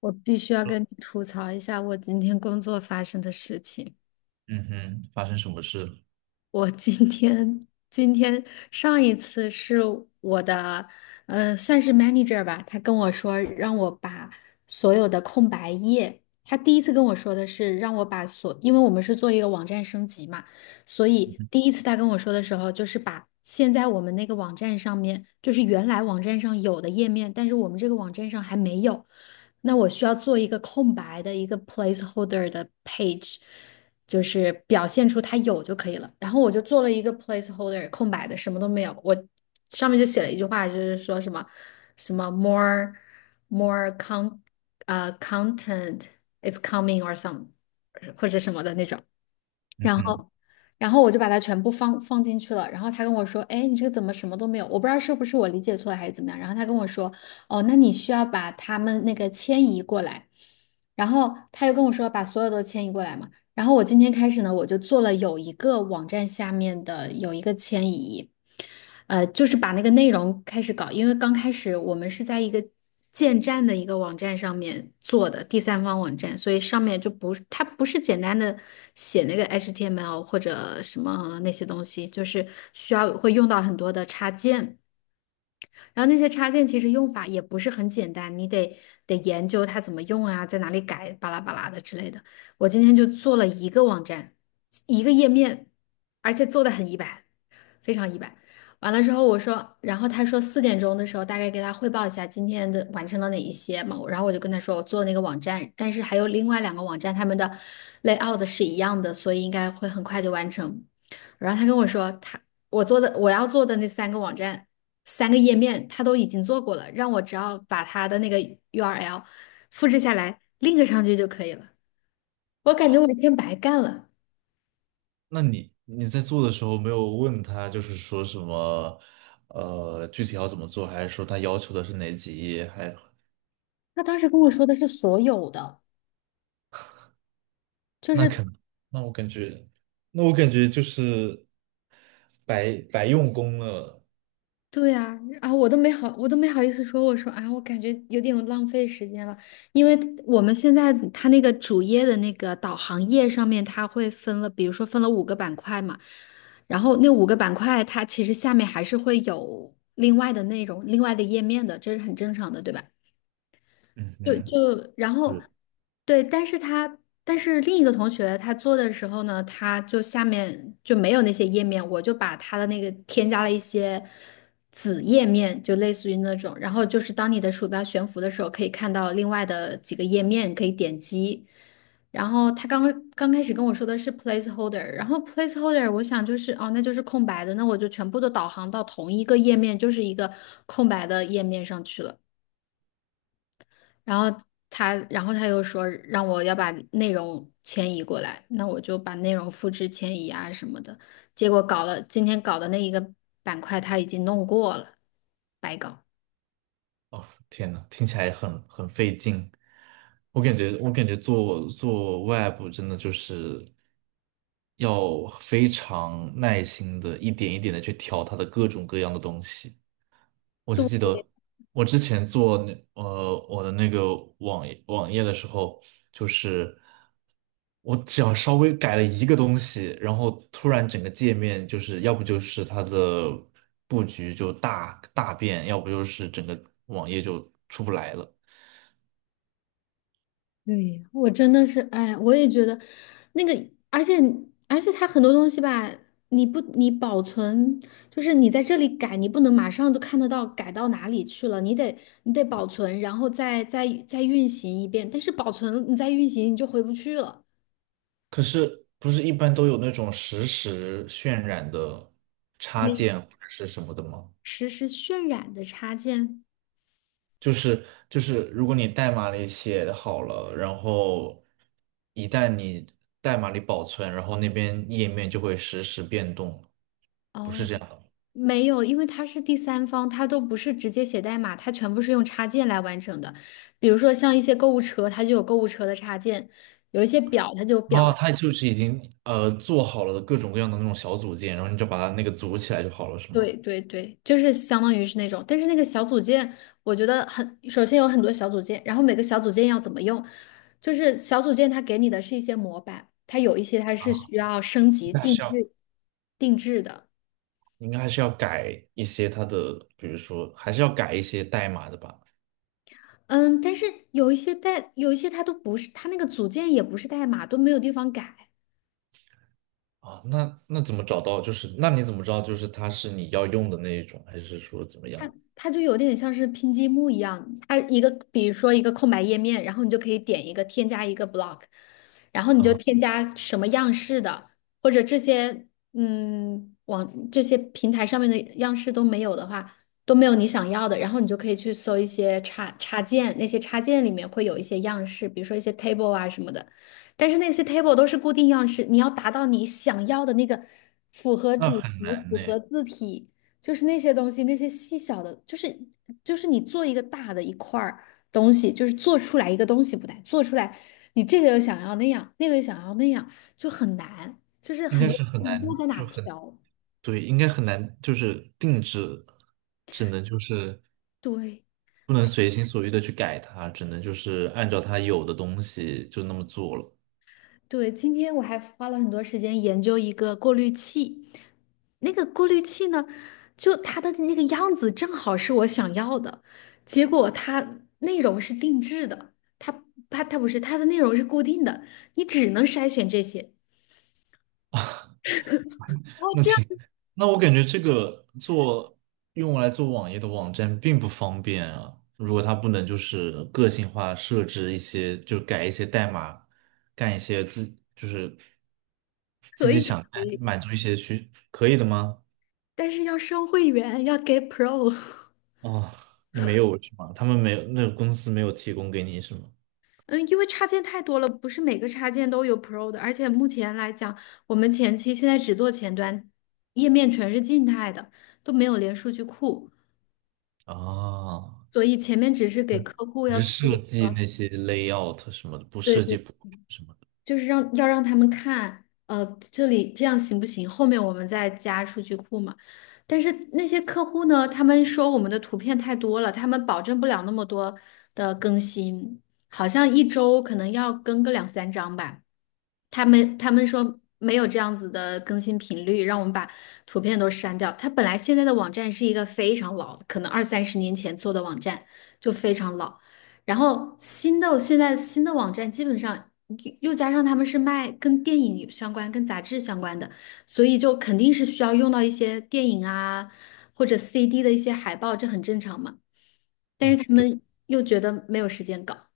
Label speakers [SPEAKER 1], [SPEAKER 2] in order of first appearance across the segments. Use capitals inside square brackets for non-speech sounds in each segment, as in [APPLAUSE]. [SPEAKER 1] 我必须要跟你吐槽一下我今天工作发生的事情。
[SPEAKER 2] 嗯哼，发生什么事了？
[SPEAKER 1] 我今天上一次是我的，算是 manager 吧。他跟我说让我把所有的空白页，他第一次跟我说的是让我把所，因为我们是做一个网站升级嘛，所
[SPEAKER 2] 嗯
[SPEAKER 1] 以
[SPEAKER 2] 哼。
[SPEAKER 1] 第一次他跟我说的时候，就是把现在我们那个网站上面，就是原来网站上有的页面，但是我们这个网站上还没有，那我需要做一个空白的一个 placeholder 的 page。就是表现出它有就可以了。然后我就做了一个 placeholder 空白的，什么都没有。我上面就写了一句话，就是说什么什么 more more con content is coming or some 或者什么的那种。然后然后我就把它全部放进去了。然后他跟我说：“哎，你这个怎么什么都没有？”我不知道是不是我理解错了还是怎么样。然后他跟我说：“哦，那你需要把他们那个迁移过来。”然后他又跟我说：“把所有都迁移过来嘛。”然后我今天开始呢，我就做了有一个网站下面的有一个迁移，就是把那个内容开始搞。因为刚开始我们是在一个建站的一个网站上面做的第三方网站，所以上面就不它不是简单的写那个 HTML 或者什么那些东西，就是需要会用到很多的插件。然后那些插件其实用法也不是很简单，你得研究它怎么用啊，在哪里改，巴拉巴拉的之类的。我今天就做了一个网站，一个页面，而且做的很一般，非常一般。完了之后我说，然后他说4点钟的时候大概给他汇报一下今天的完成了哪一些嘛，然后我就跟他说我做了那个网站，但是还有另外两个网站他们的 layout 是一样的，所以应该会很快就完成。然后他跟我说他我做的我要做的那三个网站。三个页面他都已经做过了，让我只要把他的那个 URL 复制下来，link 上去就可以了。我感觉我一天白干了。
[SPEAKER 2] 那你在做的时候没有问他，就是说什么，具体要怎么做，还是说他要求的是哪几页？还
[SPEAKER 1] 他当时跟我说的是所有的，就
[SPEAKER 2] 那
[SPEAKER 1] 是
[SPEAKER 2] 可能，那我感觉，那我感觉就是白白用功了。
[SPEAKER 1] 对呀。啊，我都没好意思说。我说啊，我感觉有点浪费时间了，因为我们现在它那个主页的那个导航页上面，它会分了，比如说分了五个板块嘛，然后那五个板块它其实下面还是会有另外的内容、另外的页面的，这是很正常的，对吧？
[SPEAKER 2] 嗯
[SPEAKER 1] 就
[SPEAKER 2] 哼，
[SPEAKER 1] 就然后，
[SPEAKER 2] 是。
[SPEAKER 1] 对。但是另一个同学他做的时候呢，他就下面就没有那些页面，我就把他的那个添加了一些子页面，就类似于那种。然后就是当你的鼠标悬浮的时候，可以看到另外的几个页面可以点击。然后他刚开始跟我说的是 placeholder。然后 placeholder 我想就是哦，那就是空白的，那我就全部都导航到同一个页面，就是一个空白的页面上去了。然后然后他又说让我要把内容迁移过来，那我就把内容复制迁移啊什么的。结果搞了，今天搞的那一个板块他已经弄过了，白搞。
[SPEAKER 2] 哦，天呐，听起来很费劲。我感觉，我感觉做 web 真的就是要非常耐心的，一点一点的去调它的各种各样的东西。我就记
[SPEAKER 1] 对，
[SPEAKER 2] 得我之前做那我的那个网页的时候，就是我只要稍微改了一个东西，然后突然整个界面就是要不就是它的布局就大大变，要不就是整个网页就出不来了。
[SPEAKER 1] 对，我真的是，哎，我也觉得那个。而且而且它很多东西吧，你不你保存，就是你在这里改，你不能马上都看得到改到哪里去了，你得保存，然后再运行一遍。但是保存了你再运行，你就回不去了。
[SPEAKER 2] 可是不是一般都有那种实时渲染的插
[SPEAKER 1] 你
[SPEAKER 2] 件或者是什么的吗？
[SPEAKER 1] 实时渲染的插件？
[SPEAKER 2] 就是，如果你代码里写好了，然后一旦你代码里保存，然后那边页面就会实时变动，不是
[SPEAKER 1] 哦，
[SPEAKER 2] 这样的。
[SPEAKER 1] 没有，因为它是第三方，它都不是直接写代码，它全部是用插件来完成的。比如说像一些购物车，它就有购物车的插件；有一些表，它就有表
[SPEAKER 2] 哦，
[SPEAKER 1] 的。
[SPEAKER 2] 它就是已经做好了各种各样的那种小组件，然后你就把它那个组起来就好了，是吗？
[SPEAKER 1] 对对对，就是相当于是那种。但是那个小组件，我觉得很，首先有很多小组件，然后每个小组件要怎么用，就是小组件它给你的是一些模板，它有一些它是
[SPEAKER 2] 啊，
[SPEAKER 1] 需要升级
[SPEAKER 2] 那还
[SPEAKER 1] 定
[SPEAKER 2] 是要，
[SPEAKER 1] 制的。
[SPEAKER 2] 应该还是要改一些它的，比如说还是要改一些代码的吧。
[SPEAKER 1] 嗯，但是有一些代，有一些它都不是，它那个组件也不是代码，都没有地方改。
[SPEAKER 2] 啊，那那怎么找到？就是那你怎么知道就是它是你要用的那一种，还是说怎么
[SPEAKER 1] 它
[SPEAKER 2] 样？
[SPEAKER 1] 它就有点像是拼积木一样，它一个比如说一个空白页面，然后你就可以点一个添加一个 block，然后你就
[SPEAKER 2] 啊，
[SPEAKER 1] 添加什么样式的，或者这些嗯网这些平台上面的样式都没有的话，都没有你想要的，然后你就可以去搜一些插件，那些插件里面会有一些样式，比如说一些 table 啊什么的，但是那些 table 都是固定样式，你要达到你想要的那个符合
[SPEAKER 2] 那
[SPEAKER 1] 主
[SPEAKER 2] 很
[SPEAKER 1] 题、
[SPEAKER 2] 难
[SPEAKER 1] 符
[SPEAKER 2] 呢。
[SPEAKER 1] 合字体。就是那些东西，那些细小的，就是你做一个大的一块儿东西，就是做出来一个东西不难，做出来你这个又想要那样，那个又想要那样，就很难，就是
[SPEAKER 2] 应
[SPEAKER 1] 很
[SPEAKER 2] 该
[SPEAKER 1] 多
[SPEAKER 2] 是很
[SPEAKER 1] 你
[SPEAKER 2] 难，
[SPEAKER 1] 不知道在哪
[SPEAKER 2] 就很，
[SPEAKER 1] 调。
[SPEAKER 2] 对，应该很难，就是定制，只能就是
[SPEAKER 1] 对。
[SPEAKER 2] 不能随心所欲的去改它，只能就是按照它有的东西就那么做了。
[SPEAKER 1] 对，今天我还花了很多时间研究一个过滤器。那个过滤器呢，就它的那个样子正好是我想要的，结果它内容是定制的，它它不是它的内容是固定的，你只能筛选这些。哦，
[SPEAKER 2] 那
[SPEAKER 1] 这
[SPEAKER 2] 挺，
[SPEAKER 1] 样
[SPEAKER 2] 那我感觉这个做用来做网页的网站并不方便啊。如果它不能就是个性化设置一些，就改一些代码，干一些自，就是
[SPEAKER 1] 可以可以，
[SPEAKER 2] 满足一些需，可以的吗？
[SPEAKER 1] 但是要升会员，要给 Pro。[LAUGHS]
[SPEAKER 2] 哦，你没有是吗？他们没有，那个公司没有提供给你是吗？
[SPEAKER 1] 嗯，因为插件太多了，不是每个插件都有 Pro 的。而且目前来讲，我们前期现在只做前端，页面全是静态的，都没有连数据库，
[SPEAKER 2] 啊，
[SPEAKER 1] 所以前面只是给
[SPEAKER 2] 对。
[SPEAKER 1] 客户要
[SPEAKER 2] 只
[SPEAKER 1] 做。
[SPEAKER 2] 是设
[SPEAKER 1] 对。
[SPEAKER 2] 计那些 layout 什么的，不设计不
[SPEAKER 1] 对，
[SPEAKER 2] 什么的，
[SPEAKER 1] 就是让要让他们看，这里这样行不行？后面我们再加数据库嘛。但是那些客户呢，他们说我们的图片太多了，他们保证不了那么多的更新，好像一周可能要更个两三张吧。他们说没有这样子的更新频率，让我们把图片都删掉。它本来现在的网站是一个非常老的可能二三十年前做的网站，就非常老。然后新的现在新的网站基本上又加上他们是卖跟电影有相关、跟杂志相关的，所以就肯定是需要用到一些电影啊或者 CD 的一些海报，这很正常嘛。但是他
[SPEAKER 2] 对
[SPEAKER 1] 们又觉得没有时间搞，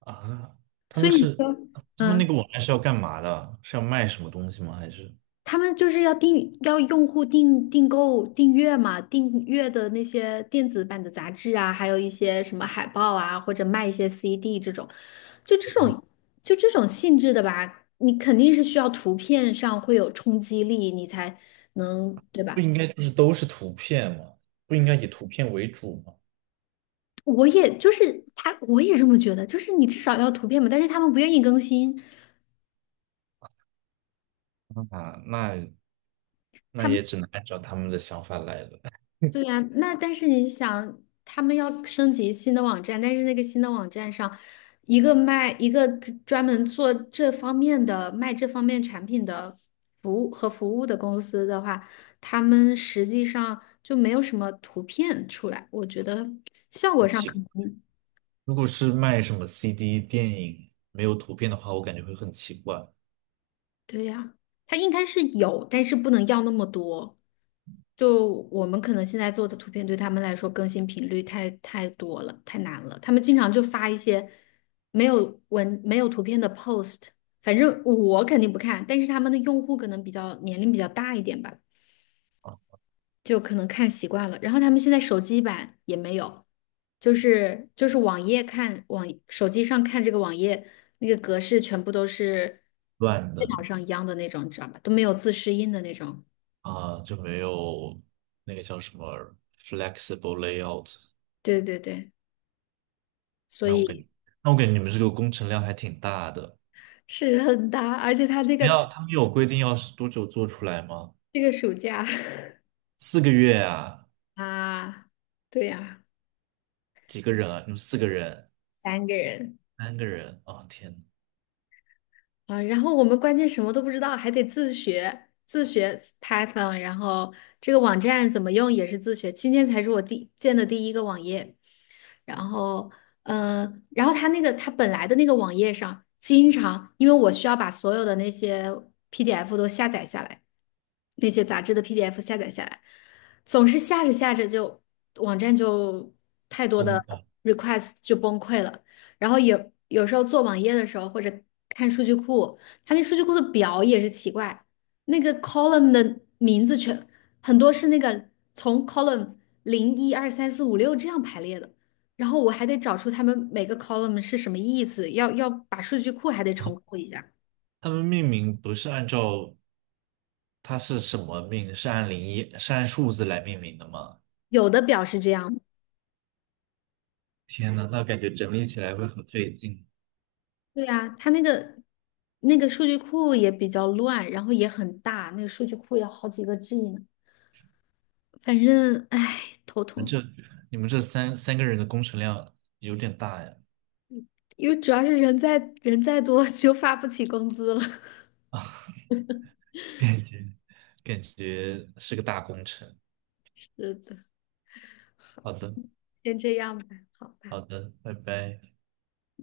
[SPEAKER 2] 啊。他
[SPEAKER 1] 所
[SPEAKER 2] 们
[SPEAKER 1] 以你
[SPEAKER 2] 是
[SPEAKER 1] 说。
[SPEAKER 2] 他们那
[SPEAKER 1] 嗯。
[SPEAKER 2] 个网站是要干嘛的？是要卖什么东西吗？还是
[SPEAKER 1] 他们就是要订要用户订订阅嘛，订阅的那些电子版的杂志啊，还有一些什么海报啊，或者卖一些 CD 这种，就这种就这种性质的吧。你肯定是需要图片上会有冲击力，你才能，对
[SPEAKER 2] 不
[SPEAKER 1] 吧？
[SPEAKER 2] 应该就是都是图片吗？不应该以图片为主吗？
[SPEAKER 1] 我也就是他，我也这么觉得，就是你至少要图片嘛，但是他们不愿意更新。
[SPEAKER 2] 啊，那那
[SPEAKER 1] 他们。
[SPEAKER 2] 也只能按照他们的想法来了，
[SPEAKER 1] 对呀，那但是你想，他们要升级新的网站，但是那个新的网站上，一个卖一个专门做这方面的卖这方面产品的服务和服务的公司的话，他们实际上就没有什么图片出来，我觉得效果
[SPEAKER 2] 很
[SPEAKER 1] 上
[SPEAKER 2] 奇
[SPEAKER 1] 可
[SPEAKER 2] 怪。
[SPEAKER 1] 能。
[SPEAKER 2] 如果是卖什么 CD 电影没有图片的话，我感觉会很奇怪，
[SPEAKER 1] 对呀，它应该是有，但是不能要那么多。就我们可能现在做的图片，对他们来说更新频率太多了，太难了。他们经常就发一些没有文、没有图片的 post，反正我肯定不看，但是他们的用户可能比较年龄比较大一点吧。就可能看习惯了。然后他们现在手机版也没有，就是网页看网手机上看这个网页那个格式全部都是
[SPEAKER 2] 乱
[SPEAKER 1] 电
[SPEAKER 2] 的。
[SPEAKER 1] 脑上一样的那种，你知道吧？都没有自适应的那种。
[SPEAKER 2] 啊，就没有那个叫什么 flexible layout。
[SPEAKER 1] 对对对，所
[SPEAKER 2] 那我感觉，
[SPEAKER 1] 以
[SPEAKER 2] 那我感觉你们这个工程量还挺大的。
[SPEAKER 1] 是很大。而且他那
[SPEAKER 2] 没
[SPEAKER 1] 个。
[SPEAKER 2] 有，他们有规定要是多久做出来吗？
[SPEAKER 1] 这个暑假
[SPEAKER 2] 四个月啊？
[SPEAKER 1] [LAUGHS] 啊。对呀、
[SPEAKER 2] 几个人啊？你们四个人？
[SPEAKER 1] 三个人。
[SPEAKER 2] 三个人？哦，天呐，
[SPEAKER 1] 啊，然后我们关键什么都不知道，还得自学，自学 Python，然后这个网站怎么用也是自学。今天才是我第建的第一个网页。然后，嗯、然后他那个他本来的那个网页上，经常因为我需要把所有的那些 PDF 都下载下来，那些杂志的 PDF 下载下来，总是下着下着就网站就太多的
[SPEAKER 2] 疯了！
[SPEAKER 1] request 就崩溃了。然后有时候做网页的时候或者看数据库，它那数据库的表也是奇怪。那个 column 的名字全很多是那个从 column 0 1 2 3 4 5 6这样排列的，然后我还得找出他们每个 column 是什么意思，要把数据库还得重构一下。
[SPEAKER 2] 他们命名不是按照它是什么命，是按零一，是按数字来命名的吗？
[SPEAKER 1] 有的表是这样。
[SPEAKER 2] 天呐，那感觉整理起来会很费劲。
[SPEAKER 1] 对呀，它那个。那个数据库也比较乱，然后也很大，那个数据库要好几个 G 呢。反正，唉，头
[SPEAKER 2] 你们
[SPEAKER 1] 痛。
[SPEAKER 2] 这你们这三个人的工程量有点大呀，
[SPEAKER 1] 因为主要是人再多 [LAUGHS] 就发不起工资了。
[SPEAKER 2] 感觉感觉是个大工程。
[SPEAKER 1] [LAUGHS] 是的。
[SPEAKER 2] 好的。
[SPEAKER 1] 先这样吧。好吧。
[SPEAKER 2] 好的，拜拜。